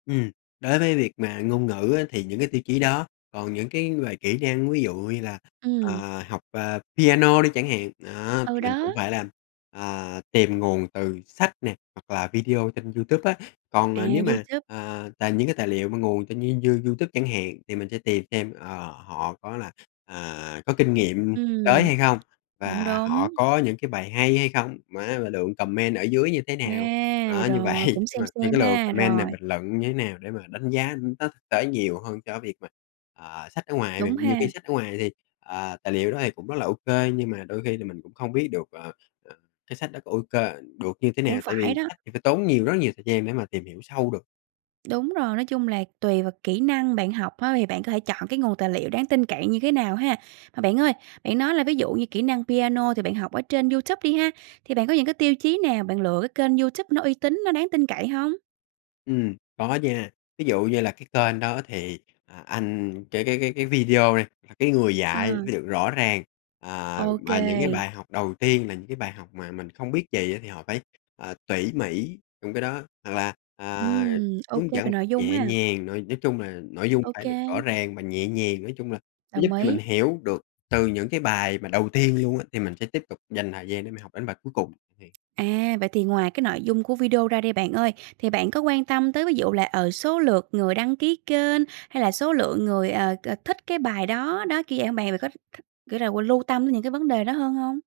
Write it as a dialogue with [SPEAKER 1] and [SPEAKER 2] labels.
[SPEAKER 1] Ừm, đối với việc mà ngôn ngữ á thì những cái tiêu chí đó. Còn những cái về kỹ năng, ví dụ như là,
[SPEAKER 2] Ừm.
[SPEAKER 1] à, học, à, piano đi chẳng hạn, đó,
[SPEAKER 2] Ừ,
[SPEAKER 1] thì mình
[SPEAKER 2] đó.
[SPEAKER 1] cũng phải làm, à, tìm nguồn từ sách nè hoặc là video trên Youtube á. Còn,
[SPEAKER 2] À,
[SPEAKER 1] ờ, nếu mà,
[SPEAKER 2] Youtube.
[SPEAKER 1] ờ, tài những cái tài liệu mà nguồn trên You Youtube chẳng hạn thì mình sẽ tìm xem, ờ, họ có là, à, có kinh nghiệm tới
[SPEAKER 2] Ừm,
[SPEAKER 1] hay hông?
[SPEAKER 2] cũng
[SPEAKER 1] Và họ
[SPEAKER 2] đúng.
[SPEAKER 1] có những cái bài hay hay không? Má mà lượng comment ở dưới như thế nào?
[SPEAKER 2] À,
[SPEAKER 1] Đó, như vậy,
[SPEAKER 2] rồi cũng
[SPEAKER 1] đúng
[SPEAKER 2] same
[SPEAKER 1] rồi, thêm
[SPEAKER 2] same
[SPEAKER 1] cái lượt
[SPEAKER 2] ha,
[SPEAKER 1] comment này
[SPEAKER 2] rồi.
[SPEAKER 1] bình luận như thế nào để mà đánh giá, ưm, nó thực tế nhiều hơn cho việc mà, à, sách ở ngoài
[SPEAKER 2] Đúng
[SPEAKER 1] bạn. Nhiều
[SPEAKER 2] ha.
[SPEAKER 1] khi sách ở ngoài thì, ờ, tài liệu đó thì cũng rất là ô kê nhưng mà đôi khi là mình cũng không biết được, ờ, ờ, cái sách đó có ô kê, được như thế
[SPEAKER 2] Cũng
[SPEAKER 1] nào? Tại
[SPEAKER 2] phải
[SPEAKER 1] vì
[SPEAKER 2] đó.
[SPEAKER 1] sách thì phải tốn nhiều, rất nhiều thời gian để mà tìm hiểu sâu được.
[SPEAKER 2] Đúng rồi, nói chung là tùy vào kỹ năng bạn học á thì bạn có thể chọn cái nguồn tài liệu đáng tin cậy như thế nào ha. Mà bạn ơi, bạn nói là ví dụ như kỹ năng piano thì bạn học ở trên Youtube đi ha, thì bạn có những cái tiêu chí nào bạn lựa cái kênh Youtube nó uy tín, nó đáng tin cậy hông?
[SPEAKER 1] Ừm, có nha. Ví dụ như là cái kênh đó thì, à, anh cái cái cái cái video đi, là cái người dạy phải
[SPEAKER 2] À.
[SPEAKER 1] được rõ ràng, à,
[SPEAKER 2] Ô
[SPEAKER 1] mà những cái
[SPEAKER 2] kê.
[SPEAKER 1] bài học đầu tiên là những cái bài học mà mình không biết gì á thì họ phải, à, tỉ mỉ trong cái đó. Hoặc là, à,
[SPEAKER 2] Ừm. Ô
[SPEAKER 1] hướng
[SPEAKER 2] kê
[SPEAKER 1] dẫn
[SPEAKER 2] về
[SPEAKER 1] một cách
[SPEAKER 2] nội dung
[SPEAKER 1] nhẹ
[SPEAKER 2] ha.
[SPEAKER 1] nhàng, nói nói chung là nội dung
[SPEAKER 2] Ô
[SPEAKER 1] phải được rõ
[SPEAKER 2] kê.
[SPEAKER 1] ràng và nhẹ nhàng, nói chung là nó giúp
[SPEAKER 2] Đồng
[SPEAKER 1] cho mình
[SPEAKER 2] ý.
[SPEAKER 1] hiểu được từ những cái bài mà đầu tiên luôn á thì mình sẽ tiếp tục dành thời gian để mình học đến bài cuối cùng, thiệt.
[SPEAKER 2] À, vậy thì ngoài cái nội dung của video ra đi bạn ơi, thì bạn có quan tâm tới ví dụ là, ờ, số lượt người đăng ký kênh hay là số lượng người, ờ, c thích cái bài đó. Đó, kiểu vậy hông bạn? Bạn có thích thích, kiểu là, lưu tâm đến những cái vấn đề đó hơn hông?